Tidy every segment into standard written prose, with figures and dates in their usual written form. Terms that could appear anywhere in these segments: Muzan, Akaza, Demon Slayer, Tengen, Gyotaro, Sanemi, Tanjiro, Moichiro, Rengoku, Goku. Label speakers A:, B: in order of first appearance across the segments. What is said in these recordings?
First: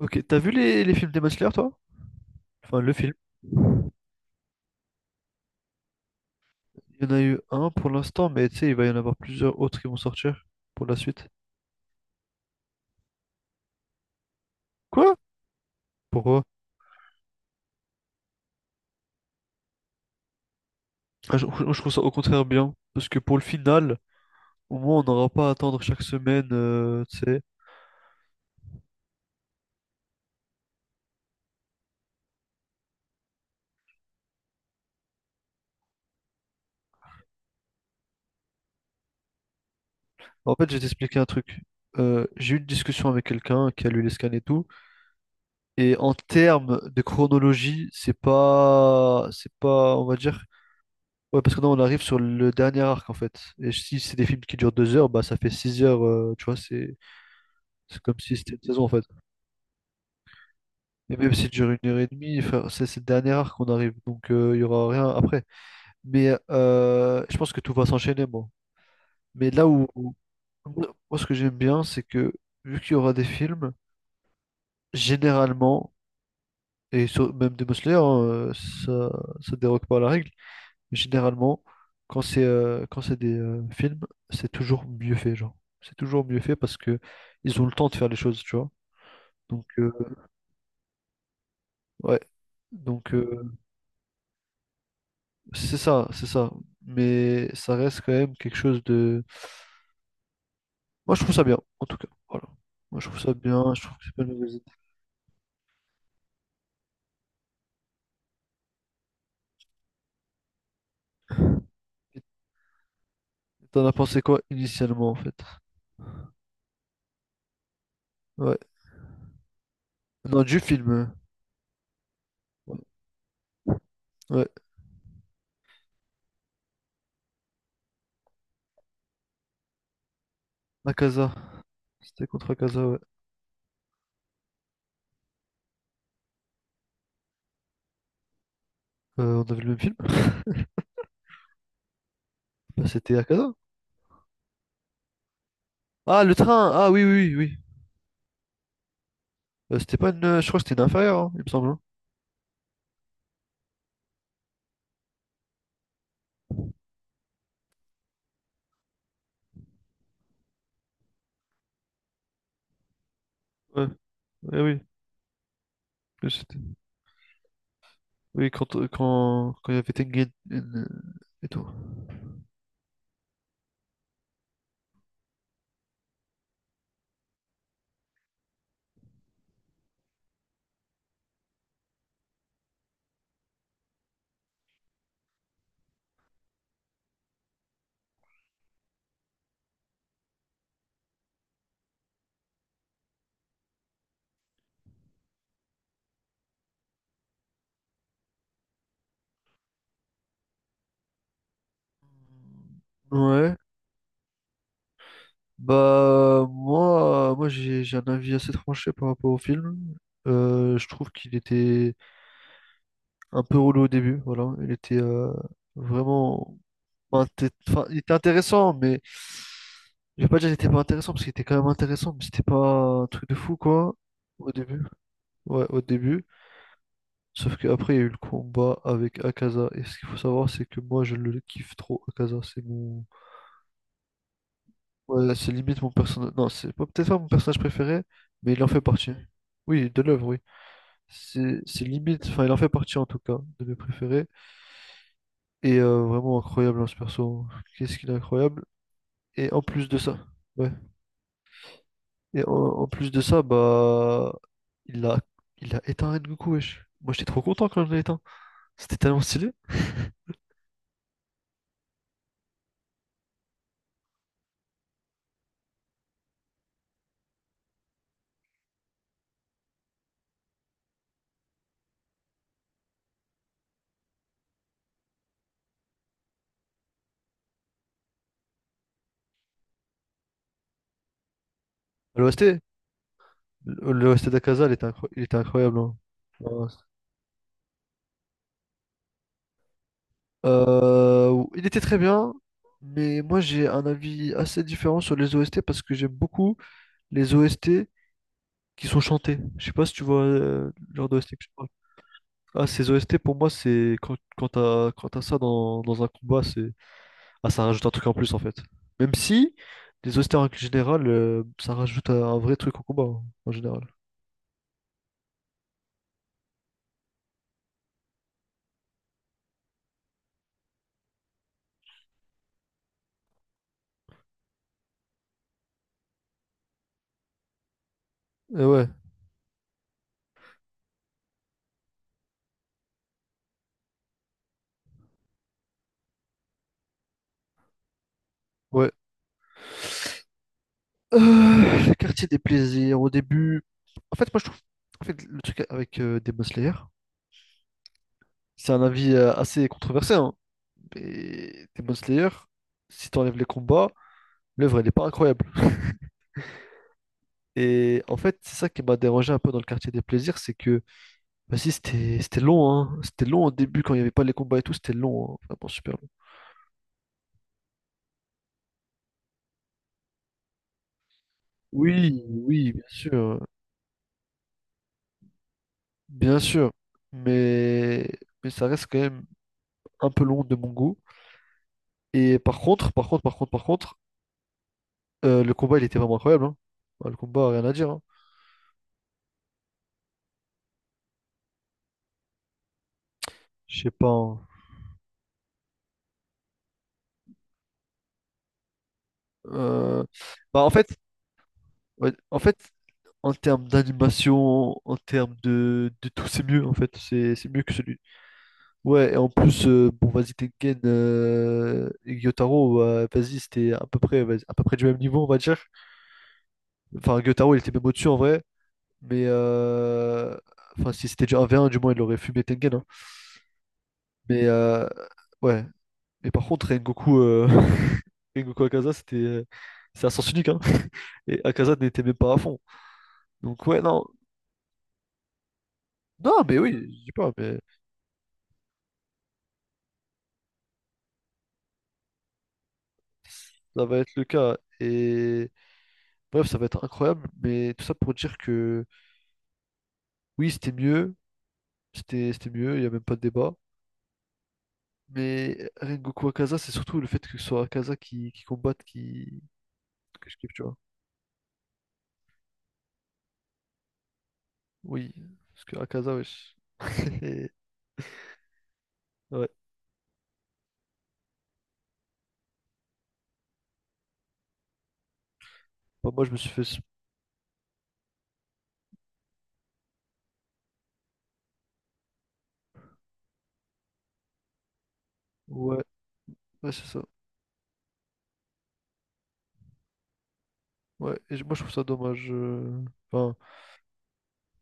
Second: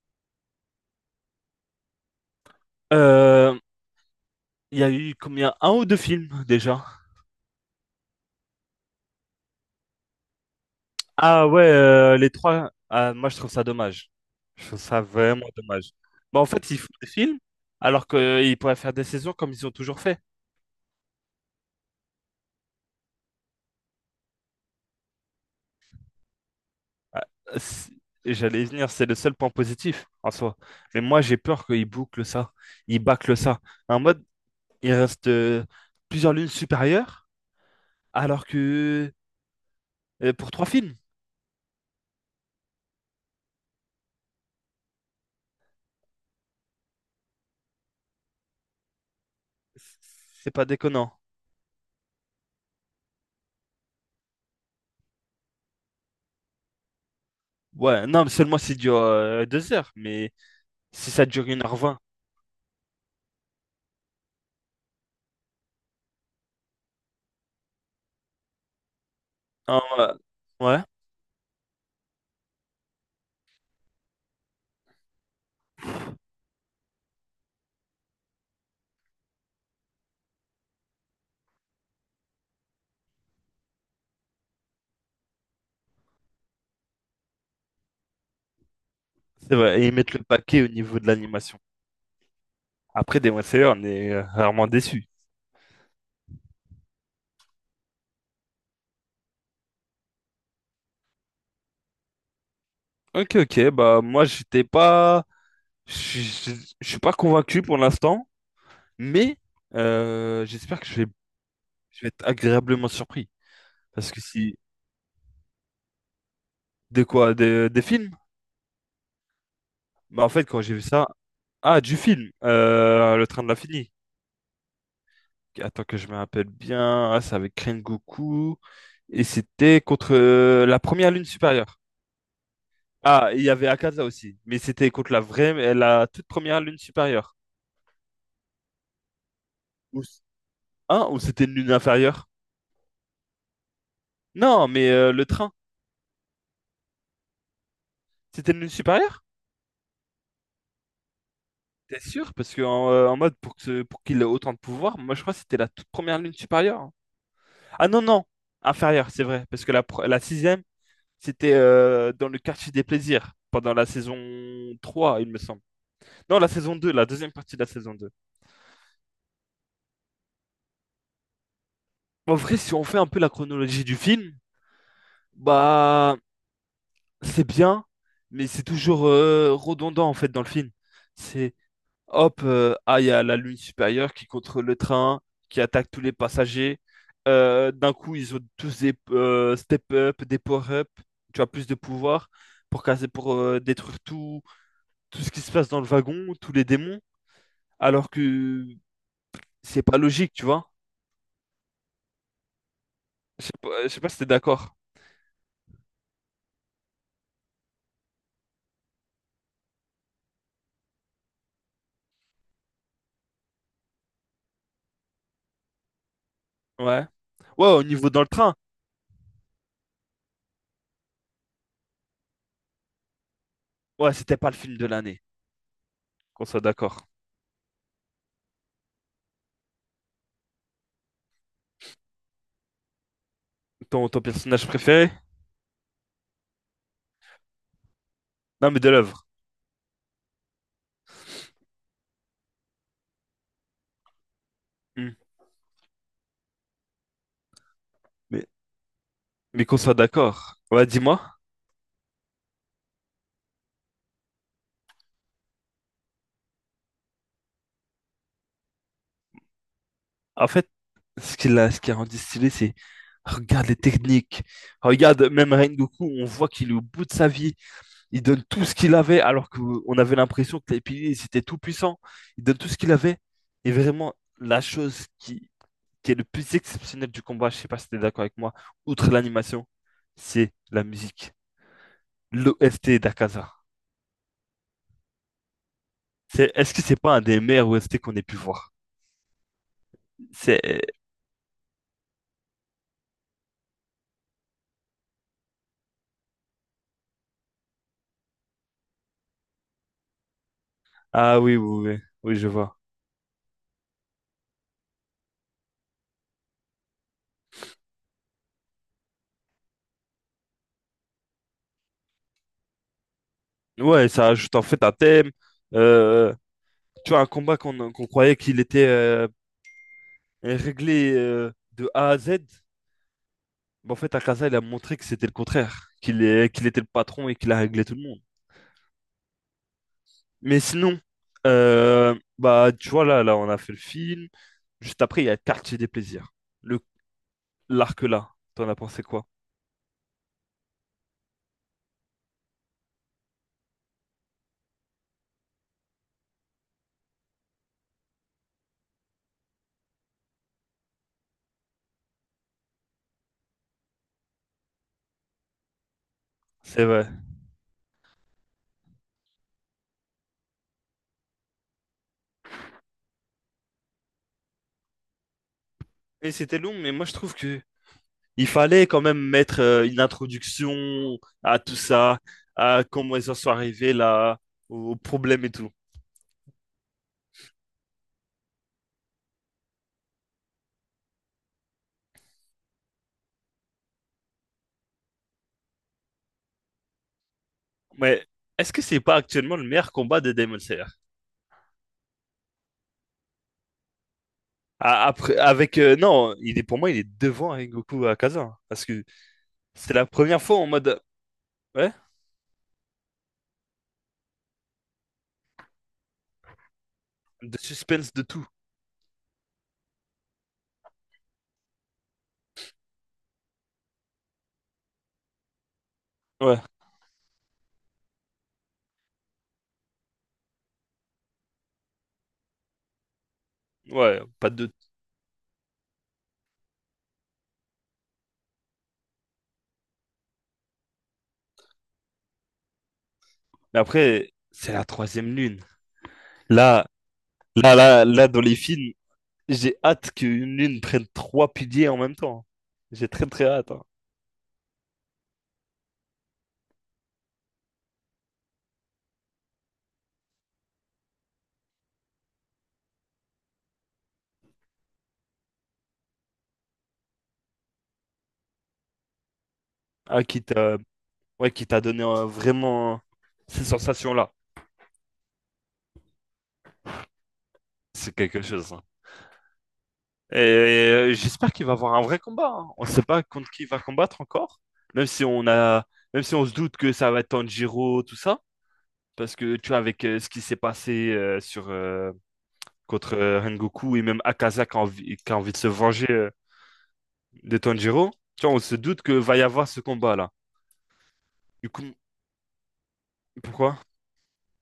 A: Ok, t'as vu les films Demon Slayer, toi? Enfin, le film. Il
B: Euh, il y a eu combien? Un ou deux films déjà?
A: y en a eu un pour l'instant, mais tu sais, il va y en avoir plusieurs autres qui vont sortir pour la suite.
B: Ah ouais, les trois. Ah, moi, je trouve ça dommage. Je trouve ça
A: Quoi?
B: vraiment dommage. Bah,
A: Pourquoi?
B: en fait, ils font des films alors qu'ils pourraient faire des saisons comme ils ont toujours fait.
A: Ah, je trouve ça au contraire bien, parce que pour le final, au moins, on n'aura pas à attendre chaque semaine, tu
B: Ah,
A: sais.
B: c'est- et j'allais y venir, c'est le seul point positif en soi. Mais moi, j'ai peur qu'ils bouclent ça. Ils bâclent ça. En mode, il reste plusieurs lunes supérieures, alors que pour
A: En
B: trois
A: fait, je vais
B: films.
A: t'expliquer un truc. J'ai eu une discussion avec quelqu'un qui a lu les scans et tout, et en termes de chronologie, c'est pas, on va dire.
B: C'est pas déconnant.
A: Ouais, parce que non, on arrive sur le dernier arc en fait. Et si c'est des films qui durent deux heures, bah ça fait six heures, tu vois, c'est
B: Ouais,
A: comme
B: non, mais
A: si c'était
B: seulement
A: une
B: c'est
A: saison en
B: dure
A: fait.
B: deux heures. Mais si
A: Et
B: ça
A: même
B: dure
A: s'il
B: une
A: dure
B: h
A: une heure
B: 20
A: et demie, enfin, c'est le dernier arc qu'on arrive, donc il y aura rien après. Mais je pense que tout va s'enchaîner, moi. Mais
B: Hein, ouais, ouais,
A: moi ce que j'aime bien, c'est que vu qu'il y aura des films, généralement, et même des Slayer, hein, ça ça dérogue pas à la règle. Mais généralement, quand c'est des films, c'est toujours mieux fait, genre. C'est toujours mieux fait parce que ils ont le temps de faire les choses, tu vois.
B: c'est
A: Donc
B: vrai. Et ils mettent le paquet au niveau de l'animation.
A: ouais. Donc
B: Après, Demon Slayer, on est rarement déçu.
A: c'est ça, c'est ça. Mais ça reste quand même quelque chose de. Moi je trouve ça bien, en tout cas. Voilà. Moi je trouve ça
B: Ok, ok.
A: bien, je trouve
B: Bah,
A: que c'est pas
B: moi,
A: une mauvaise
B: j'étais pas. Je suis pas convaincu pour l'instant. Mais j'espère que je vais
A: idée.
B: être agréablement surpris.
A: T'en as
B: Parce que
A: pensé quoi
B: si.
A: initialement en fait?
B: De quoi? Des films?
A: Ouais.
B: Bah, en
A: Non,
B: fait,
A: du
B: quand j'ai vu
A: film.
B: ça. Ah, du film,
A: Ouais.
B: Le Train de l'Infini.
A: Ouais.
B: Attends que je me rappelle bien. Ah, c'est avec Goku. Et c'était contre la
A: La
B: première lune
A: Casa.
B: supérieure.
A: C'était contre Akaza, ouais.
B: Ah, il y avait Akaza aussi, mais c'était contre la vraie, la toute première lune supérieure.
A: On avait le même film?
B: Ou, hein, ou c'était une lune inférieure?
A: Bah, c'était Akaza.
B: Non, mais le train,
A: Ah, le train! Ah oui, oui, oui, oui.
B: c'était une lune supérieure?
A: C'était pas une. Je crois que c'était une inférieure, hein, il me semble, hein.
B: T'es sûr? Parce que en mode pour pour qu'il ait autant de pouvoir, moi je crois que c'était la toute première lune supérieure, hein. Ah non non, inférieure, c'est vrai, parce que la sixième, c'était dans le quartier des plaisirs pendant la
A: Ouais,
B: saison
A: eh oui.
B: 3, il me semble.
A: Mais
B: Non, la
A: c'était-
B: saison 2, la deuxième partie de la saison 2.
A: Oui, quand il y avait Tengen et tout.
B: En vrai, si on fait un peu la chronologie du film, bah c'est bien, mais c'est toujours redondant en fait dans le film. C'est hop, il y a la lune supérieure qui contrôle le train, qui attaque tous les passagers. D'un coup, ils ont tous des step up, des power up. Tu as plus de pouvoir pour casser, pour détruire tout, tout ce qui se passe dans le wagon, tous les démons. Alors que c'est pas logique, tu vois. Je sais
A: Ouais.
B: pas, je sais pas si t'es d'accord.
A: Bah, moi j'ai un avis assez tranché par rapport au film. Je trouve qu'il était un peu relou au début, voilà. Il était vraiment.
B: Ouais.
A: Enfin,
B: Ouais, au
A: enfin, il
B: niveau
A: était
B: dans le train.
A: intéressant, mais je vais pas dire qu'il était pas intéressant parce qu'il était quand même intéressant, mais c'était pas un truc de fou quoi
B: Ouais, c'était pas
A: au
B: le film
A: début.
B: de l'année.
A: Ouais, au début.
B: Qu'on soit d'accord.
A: Sauf qu'après, il y a eu le combat avec Akaza. Et ce qu'il faut savoir, c'est que moi, je le kiffe trop, Akaza. C'est mon.
B: Ton personnage préféré?
A: Ouais, c'est limite mon personnage. Non, c'est pas peut-être pas mon personnage préféré, mais il en
B: Non,
A: fait
B: mais de
A: partie.
B: l'œuvre.
A: Oui, de l'œuvre, oui. C'est limite. Enfin, il en fait partie en tout cas, de mes préférés.
B: Hmm.
A: Et vraiment incroyable, hein, ce perso, hein. Qu'est-ce qu'il est
B: Mais,
A: incroyable. Et en
B: mais qu'on
A: plus
B: soit
A: de ça.
B: d'accord.
A: Ouais.
B: Ouais, dis-moi.
A: Et en plus de ça, bah, il a, il a éteint Rengoku, wesh. Moi, j'étais trop content quand je l'ai éteint. C'était tellement stylé.
B: En fait, ce qui a rendu stylé, c'est regarde les techniques. Regarde, même Rengoku, on voit qu'il est au bout de sa vie. Il donne tout ce qu'il avait, alors qu'on avait l'impression que les piliers, ils étaient tout puissants. Il donne tout ce qu'il avait. Et vraiment, la chose qui est le plus exceptionnel du combat, je sais pas si tu es d'accord avec moi, outre l'animation, c'est la musique.
A: L'OST,
B: L'OST d'Akaza.
A: L'OST d'Akaza, il était, il était incroyable, hein. Ouais.
B: Est-ce que c'est pas un des meilleurs OST qu'on ait pu voir? C'est,
A: Il était très bien, mais moi, j'ai un avis assez différent sur les OST parce que j'aime beaucoup les OST qui sont chantés. Je sais pas si tu vois le genre d'OST
B: Ah
A: que je
B: oui,
A: parle.
B: oui, oui, oui, je
A: Ah,
B: vois.
A: ces OST, pour moi, c'est quand t'as ça dans un combat, c'est. Ah, ça rajoute un truc en plus en fait. Même si, les austères en général, ça rajoute un vrai truc au combat, hein, en général.
B: Ouais, ça ajoute en fait un thème. Euh, Tu vois, un combat qu'on croyait qu'il était réglé de A à Z. Mais en fait, Akaza, il a montré que c'était le contraire, qu'il était le patron et qu'il a réglé tout le monde.
A: Et ouais,
B: Mais sinon, bah, tu vois, on a fait le film. Juste après, il y a Quartier des plaisirs. Le, l'arc là, t'en as
A: ouais.
B: pensé quoi?
A: Euh, le quartier des plaisirs, au début. En fait, moi je trouve. En fait, le truc avec Demon Slayer, c'est un avis assez controversé, hein. Mais Demon Slayer, si t'enlèves les combats, l'œuvre elle est pas incroyable.
B: C'est vrai.
A: Et en fait, c'est ça qui m'a dérangé un peu dans le quartier des plaisirs, c'est que, vas-y, c'était long, hein. C'était long au début quand il n'y avait pas les combats et tout, c'était long, hein. Vraiment super long.
B: Et c'était long, mais moi, je trouve que il fallait quand même mettre une introduction à tout ça,
A: Oui, oui,
B: à comment ils en sont arrivés là, aux problèmes et tout.
A: bien sûr, mais, mais ça reste quand même un peu long de mon goût. Et par contre, le combat, il était vraiment incroyable, hein. Bah, le combat, rien à dire, hein.
B: Mais est-ce que c'est pas actuellement le meilleur combat de Demon Slayer?
A: Je sais pas, hein.
B: Après, avec non, il est pour moi, il est devant Rengoku à Kazan parce que c'est
A: Euh,
B: la première fois
A: Bah,
B: en
A: en fait,
B: mode ouais,
A: ouais, en fait, en termes d'animation, en termes de tout, c'est mieux, en fait, c'est
B: de
A: mieux que celui.
B: suspense de tout.
A: Ouais, et en plus, bon, vas-y, Tengen et Gyotaro, bah, vas-y, c'était à peu près, vas-y, à peu près du même niveau, on va dire.
B: Ouais,
A: Enfin, Gyotaro, il était même au-dessus, en vrai. Mais enfin, si c'était déjà un v 1 du moins il aurait fumé Tengen, hein.
B: ouais,
A: Mais
B: pas de.
A: ouais. Mais par contre, Rengoku, Rengoku Akaza, c'est à sens unique. Hein. Et Akaza n'était même pas à fond. Donc
B: Mais
A: ouais, non.
B: après, c'est la troisième lune.
A: Non, mais oui,
B: Là,
A: je dis pas, mais
B: là, là, là, dans les films, j'ai hâte qu'une lune prenne trois piliers en même temps. J'ai très très hâte, hein.
A: ça va être le cas. Et bref, ça va être incroyable. Mais tout ça pour dire que oui, c'était mieux. C'était mieux, il n'y a même pas de débat. Mais Rengoku Akaza, c'est surtout le fait que ce soit Akaza qui combatte, qui...
B: Ah,
A: que je
B: qui
A: kiffe, tu vois.
B: t'a ouais, qui t'a donné vraiment ces sensations-là.
A: Oui, parce que Akaza, wesh. Et
B: C'est quelque chose, hein.
A: ouais.
B: Et j'espère qu'il va avoir un vrai combat, hein. On ne sait pas contre qui il va combattre encore. Même si on a,
A: Bah,
B: Même
A: moi, je
B: si
A: me
B: on
A: suis
B: se
A: fait.
B: doute
A: s-
B: que ça va être Tanjiro, tout ça. Parce que tu vois, avec ce qui s'est passé sur contre Rengoku et même Akaza qui a envie de se
A: Ouais,
B: venger
A: ouais, c'est ça.
B: de Tanjiro. Tu vois, on se doute que va y avoir ce combat-là.
A: Ouais, et moi, je
B: Du
A: trouve ça
B: coup,
A: dommage. Enfin,
B: pourquoi?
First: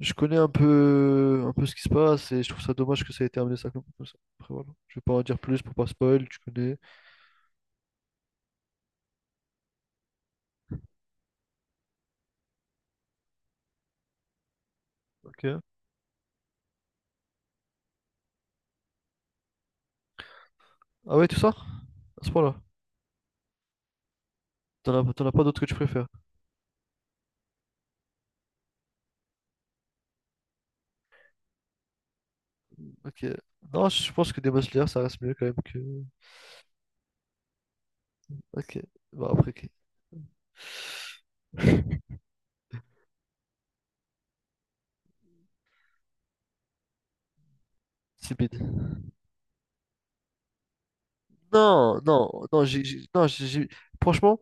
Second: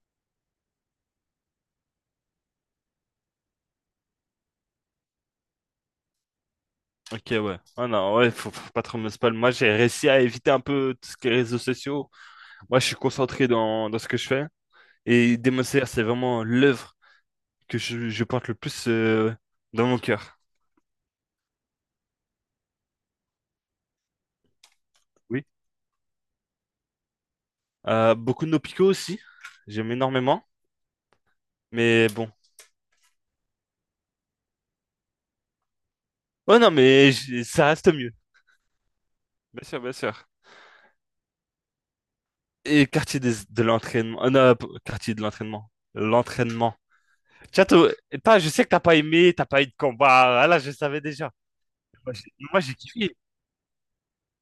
A: je connais un peu ce qui se passe et je trouve ça dommage que ça ait été amené ça comme ça. Après, voilà. Je vais pas en dire plus pour pas spoil, tu connais.
B: Ok, ouais. Ah non, ouais, faut pas trop me spoil. Moi, j'ai réussi à éviter un peu tout ce qui est réseaux sociaux. Moi, je suis concentré dans ce que je fais. Et
A: Ok.
B: Demon Slayer, c'est vraiment l'œuvre que je porte le plus dans mon cœur.
A: Ah ouais, tout ça? À ce point-là. T'en as pas
B: Oui.
A: d'autres que tu préfères.
B: Beaucoup de nos picots aussi. J'aime énormément. Mais bon.
A: Ok. Non, je pense que Demon Slayer, ça reste mieux quand même que.
B: Oh non, mais ça reste mieux.
A: Ok. Bah, après,
B: Bien
A: ok.
B: sûr, bien sûr. Et quartier de l'entraînement. Non, quartier de l'entraînement. L'entraînement. Tiens,
A: C'est
B: je sais
A: bide.
B: que t'as pas aimé, t'as pas eu de combat. Ah là, je savais déjà.
A: Non, non,
B: Moi,
A: non,
B: j'ai kiffé.
A: non, franchement.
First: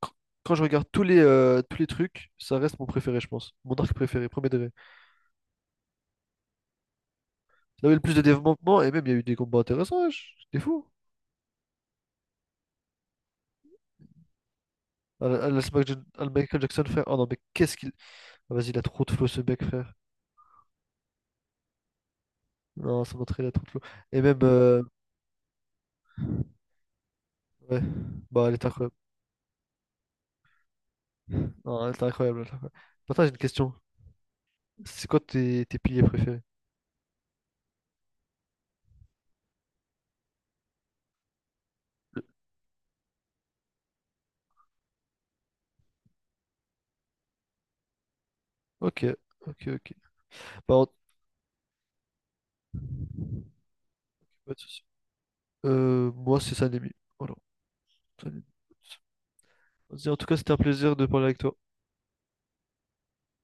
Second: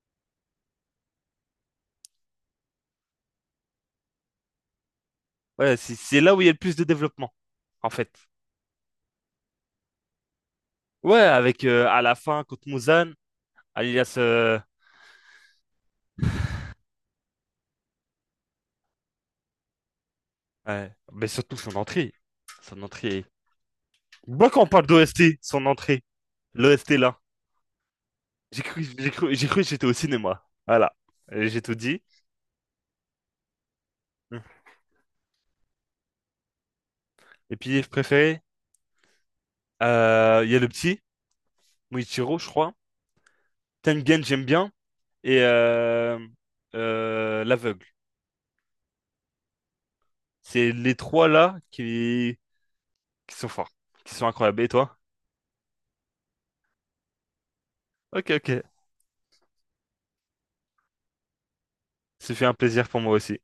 A: quand quand je regarde tous tous les trucs, ça reste mon préféré, je pense. Mon arc préféré, premier degré.
B: Ouais, c'est là où il y a le plus de développement,
A: Il y
B: en
A: avait le
B: fait.
A: plus de développement et même il y a eu des combats intéressants, wesh. T'es fou.
B: Ouais, avec à la fin contre Muzan, alias.
A: Ah, ah, laisse le Michael Jackson, frère. Oh non, mais qu'est-ce qu'il. Ah, vas-y, il a trop de flow, ce mec, frère.
B: Ouais. Mais surtout son entrée. Son
A: Non, ça
B: entrée.
A: montrait, il a trop de flow. Et même.
B: Moi, quand on parle d'OST, son entrée. L'OST là.
A: Ouais. Bah, elle
B: J'ai
A: est
B: cru,
A: incroyable.
B: j'ai cru, j'ai cru que j'étais au cinéma. Voilà. J'ai tout
A: Non, elle
B: dit.
A: est incroyable. Elle est incroyable. Maintenant, j'ai une question. C'est quoi tes piliers préférés?
B: Et puis, je préféré. Il y a le petit, Moichiro, je crois. Tengen, j'aime bien. Et l'aveugle.
A: Ok, ok, ok.
B: C'est
A: Bah,
B: les trois là qui sont forts, qui sont
A: pas de
B: incroyables. Et
A: souci.
B: toi?
A: Moi, c'est Sanemi. Voilà.
B: Ok,
A: Sanemi.
B: ok.
A: Vas-y, en tout cas, c'était un plaisir de parler avec toi.
B: Ce fait un plaisir pour moi aussi.